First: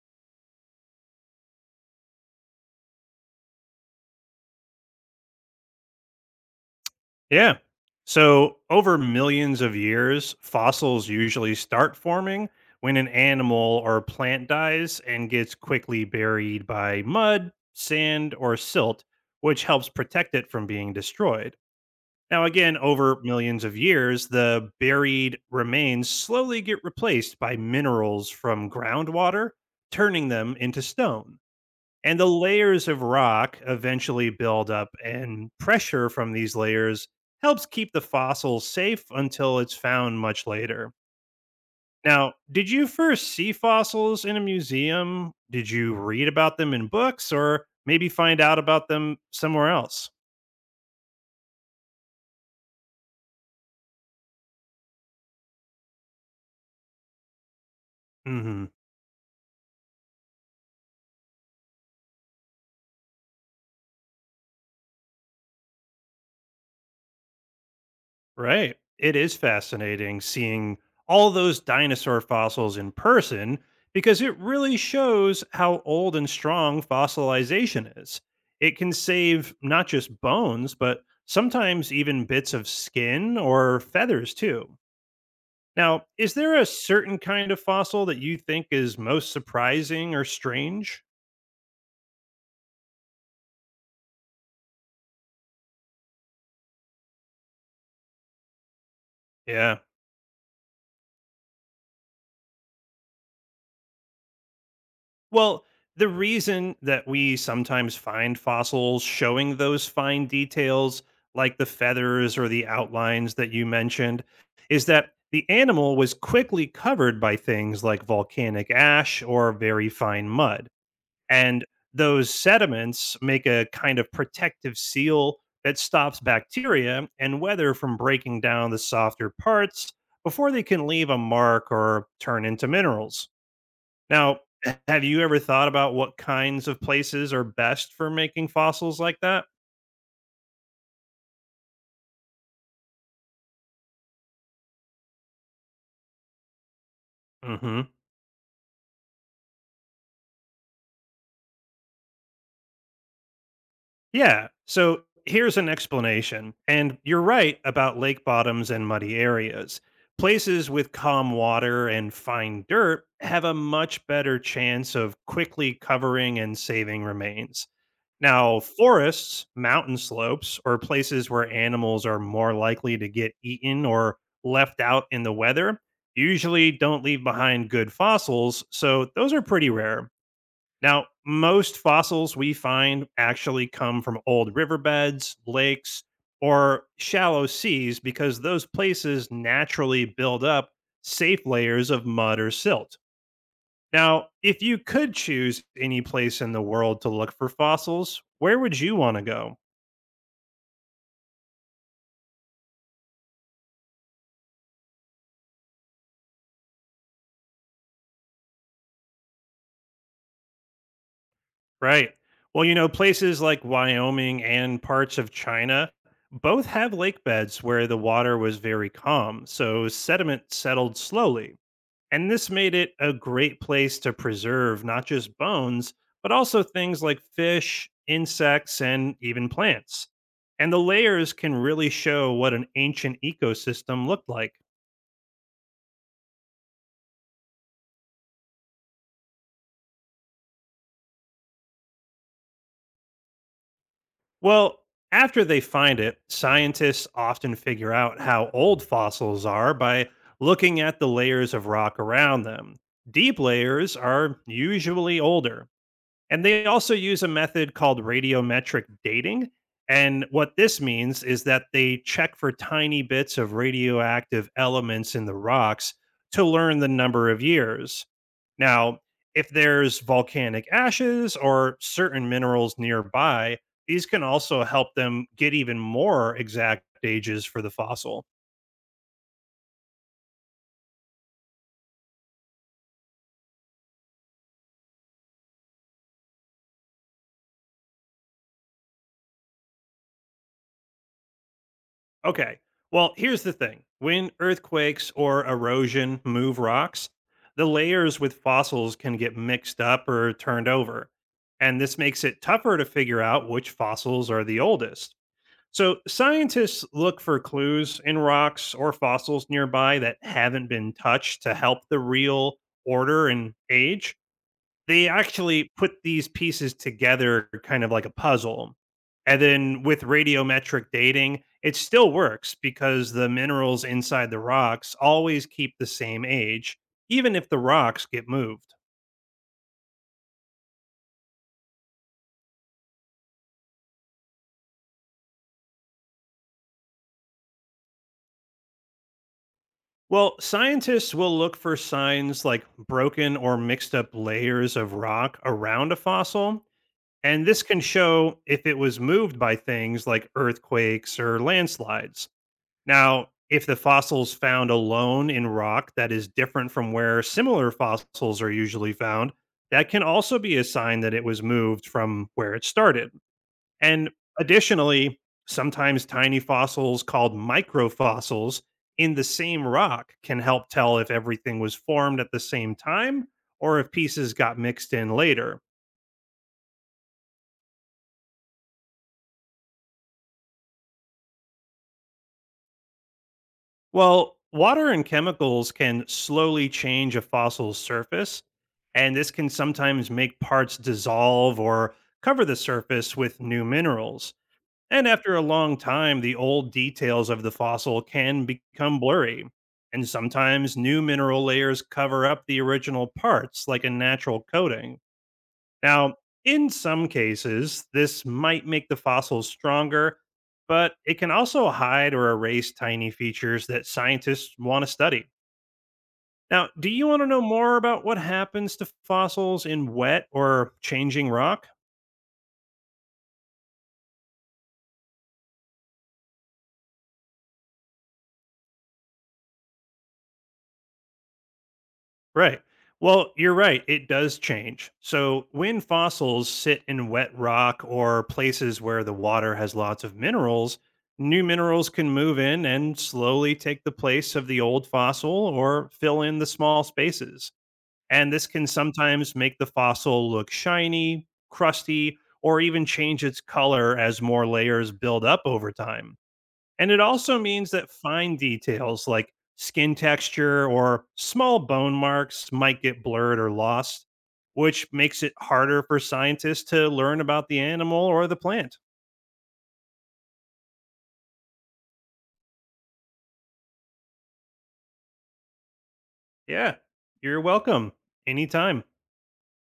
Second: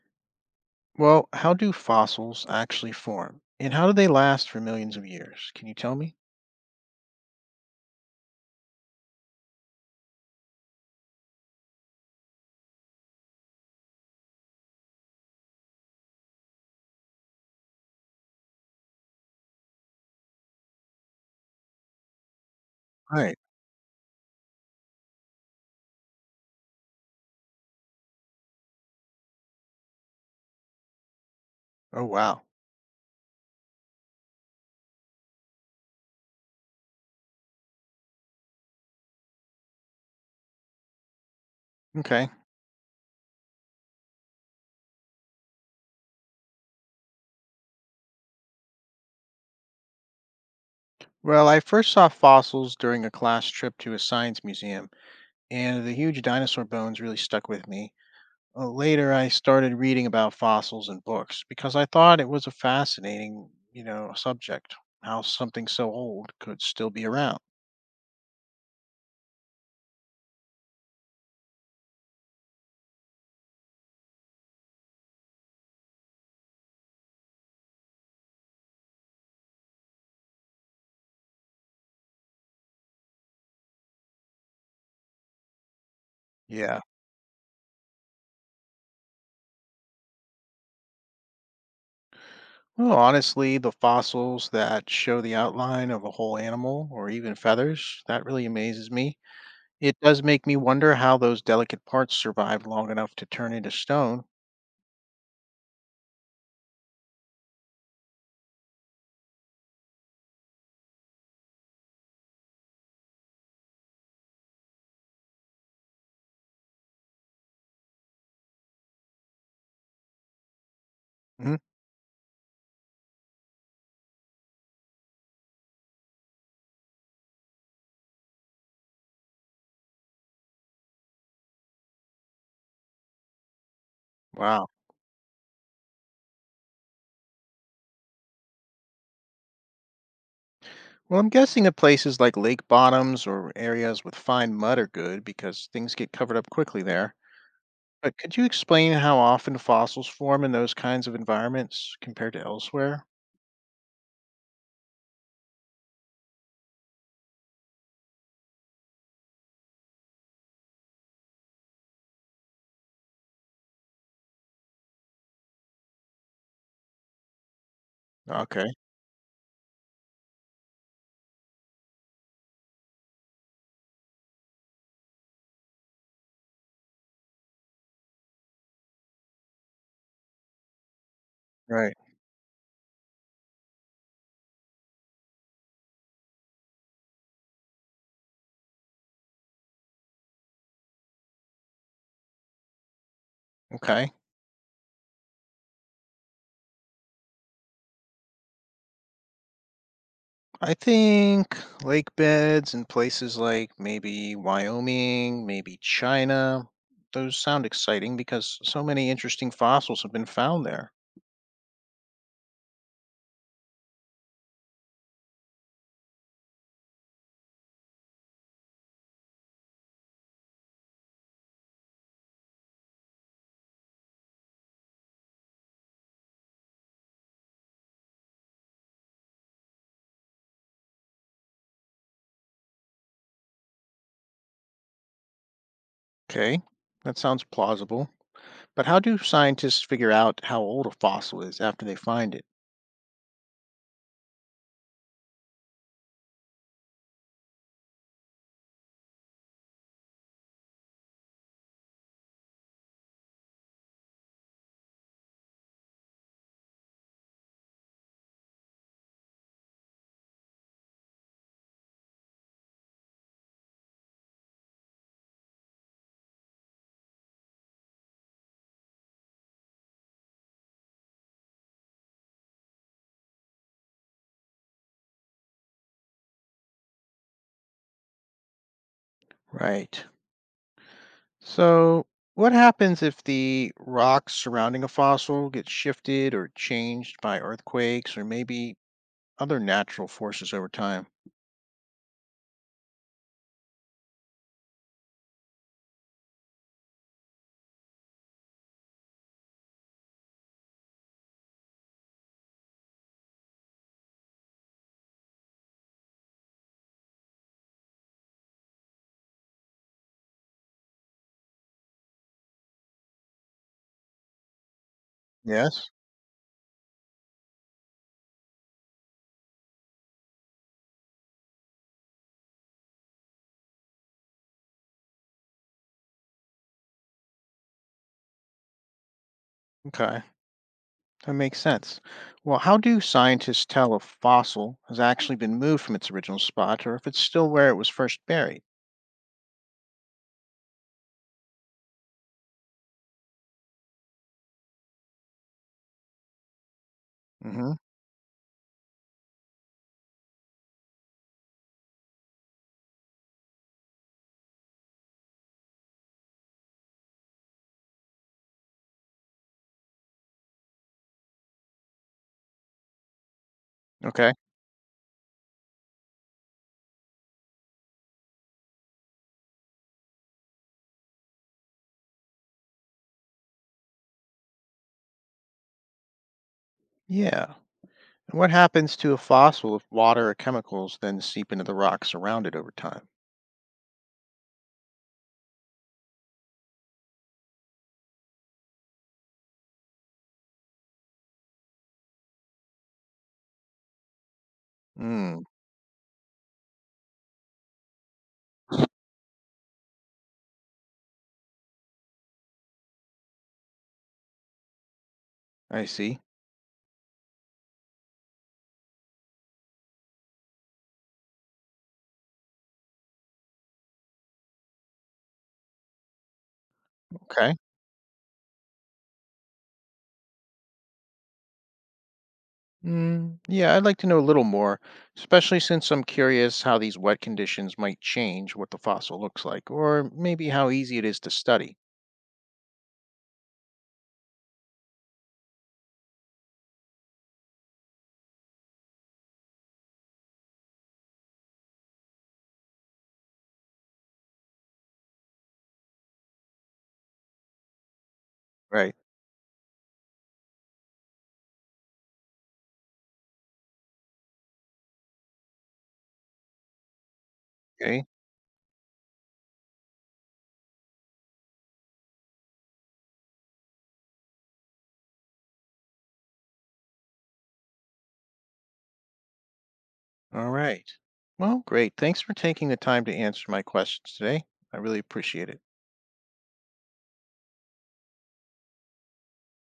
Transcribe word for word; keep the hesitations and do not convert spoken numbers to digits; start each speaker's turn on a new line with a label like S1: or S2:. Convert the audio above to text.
S1: Well, how do fossils actually form? And how do they last for millions of years? Can you tell me?
S2: Yeah. So, over millions of years, fossils usually start forming when an animal or plant dies and gets quickly buried by mud, sand, or silt, which helps protect it from being destroyed. Now, again, over
S1: Right.
S2: millions of years, the buried remains slowly get replaced by minerals from groundwater, turning them into stone.
S1: Oh,
S2: And the
S1: wow.
S2: layers of rock eventually build up, and pressure from these layers helps keep the fossil safe until it's found much later.
S1: Okay.
S2: Now, did you first see fossils in a museum? Did you read about them in books or maybe find out about them somewhere else?
S1: Well, I first saw fossils during a class trip to a science museum, and the huge dinosaur bones really stuck with me.
S2: Mhm.
S1: Uh, Later, I started reading about fossils in books because I thought it was a fascinating, you know, subject, how something so old could still be around.
S2: Right. It is fascinating seeing all those dinosaur fossils in person because it really shows how old and strong fossilization is. It can save not just bones, but sometimes even bits of skin or feathers too. Now, is there a
S1: Yeah.
S2: certain kind of fossil that you think is most surprising or strange?
S1: Well, honestly, the fossils that show the outline of a whole animal or even feathers, that really amazes me.
S2: Yeah.
S1: It does make me wonder how those delicate parts survive long enough to turn into stone.
S2: Well, the reason that we sometimes find fossils showing those fine details, like the feathers or the outlines that you mentioned, is that the animal was quickly covered by things like volcanic ash or very fine mud.
S1: Mhm.
S2: And those sediments make a kind of protective seal that stops bacteria and weather from breaking down the softer parts before they can leave a mark or turn into minerals. Now,
S1: Wow.
S2: have you ever thought about what kinds of places are best for making fossils like that?
S1: Well, I'm guessing that places like lake bottoms or areas with fine mud are good because things get covered up quickly there.
S2: hmm
S1: But could you explain how often fossils form in those kinds of environments compared to elsewhere?
S2: Yeah. So here's an explanation. And you're right about lake bottoms and muddy areas. Places with calm water and fine dirt have a much better chance of quickly covering and saving remains. Now,
S1: Okay.
S2: forests, mountain slopes, or places where animals are more likely to get eaten or left out in the weather usually don't leave behind good fossils, so those are pretty rare. Now, most
S1: Right.
S2: fossils we find actually come from old riverbeds, lakes, or shallow seas because those places naturally build up safe layers of mud or silt.
S1: Okay.
S2: Now, if you could choose any place in the world to look for fossils, where would you want to go?
S1: I think lake beds and places like maybe Wyoming, maybe China, those sound exciting because so many interesting fossils have been found there.
S2: Right. Well, you know, places like Wyoming and parts of China both have lake beds where the water was very calm, so sediment settled slowly. And this made it a great place to preserve not just bones, but also things like fish, insects, and even plants. And the layers can really show what an ancient ecosystem looked like.
S1: Okay, that sounds plausible. But how do scientists figure out how old a fossil is after they find it?
S2: Well, after they find it, scientists often figure out how old fossils are by looking at the layers of rock around them. Deep layers are usually older, and they also use a method called radiometric dating. And what this means is that they check for tiny bits of radioactive elements in the rocks to learn the number of years. Now, if there's volcanic ashes or certain minerals nearby, these can also help them get even more exact ages for the fossil.
S1: Right. So, what happens if the rocks surrounding a fossil get shifted or changed by earthquakes or maybe other natural forces over time?
S2: Okay. Well, here's the thing when earthquakes or erosion move rocks, the layers with fossils can get mixed up or turned over. And this makes it tougher to figure out which fossils are the oldest. So, scientists look for clues in rocks or fossils nearby that haven't been touched to help the real order and age. They actually
S1: Yes.
S2: put these pieces together kind of like a puzzle. And then with radiometric dating, it still works because the minerals inside the rocks always keep the same age, even if the rocks get moved.
S1: Okay. That makes sense. Well, how do scientists tell if a fossil has actually been moved from its original spot or if it's still where it was first buried?
S2: Well, scientists will look for signs like broken or mixed up layers of rock around a fossil, and this
S1: Hmm.
S2: can show if it was moved by things like earthquakes or landslides. Now, if the fossil's found alone in rock that is different from where similar fossils are usually found, that can also be a sign that it was moved from where it started. And
S1: Okay.
S2: additionally, sometimes tiny fossils called microfossils in the same rock can help tell if everything was formed at the same time or if pieces got mixed in later.
S1: Yeah. And what happens to a fossil if water or chemicals then seep into the rocks around it over time?
S2: Well, water and chemicals can slowly change a fossil's surface, and this can sometimes make parts dissolve or cover the surface with new minerals. And after a
S1: Mm.
S2: long time, the old details of the fossil can become blurry. And sometimes new mineral layers cover up the original parts like a natural coating.
S1: I
S2: Now,
S1: see.
S2: in some cases, this might make the fossils stronger, but it can also hide or erase tiny features that scientists want to study. Now, do you want to know
S1: Okay.
S2: more about what happens to fossils in wet or changing rock?
S1: Mm, yeah, I'd like to know a little more, especially since I'm curious how these wet conditions might change what the fossil looks like, or maybe how easy it is to study.
S2: Right. Well, you're right. It does change. So, when fossils sit in wet rock or places where the water has lots of minerals, new minerals can move in and slowly take the place of the old fossil or fill in the small spaces. And this can
S1: Right.
S2: sometimes make the fossil look shiny, crusty, or even change its color as more layers build up over time. And it also means that
S1: Okay.
S2: fine details like skin texture or small bone marks might get blurred or lost, which makes it harder for scientists to learn about the animal or the plant.
S1: All right. Well, great. Thanks for taking the time to answer my questions today. I really appreciate it.
S2: Yeah, you're welcome. Anytime.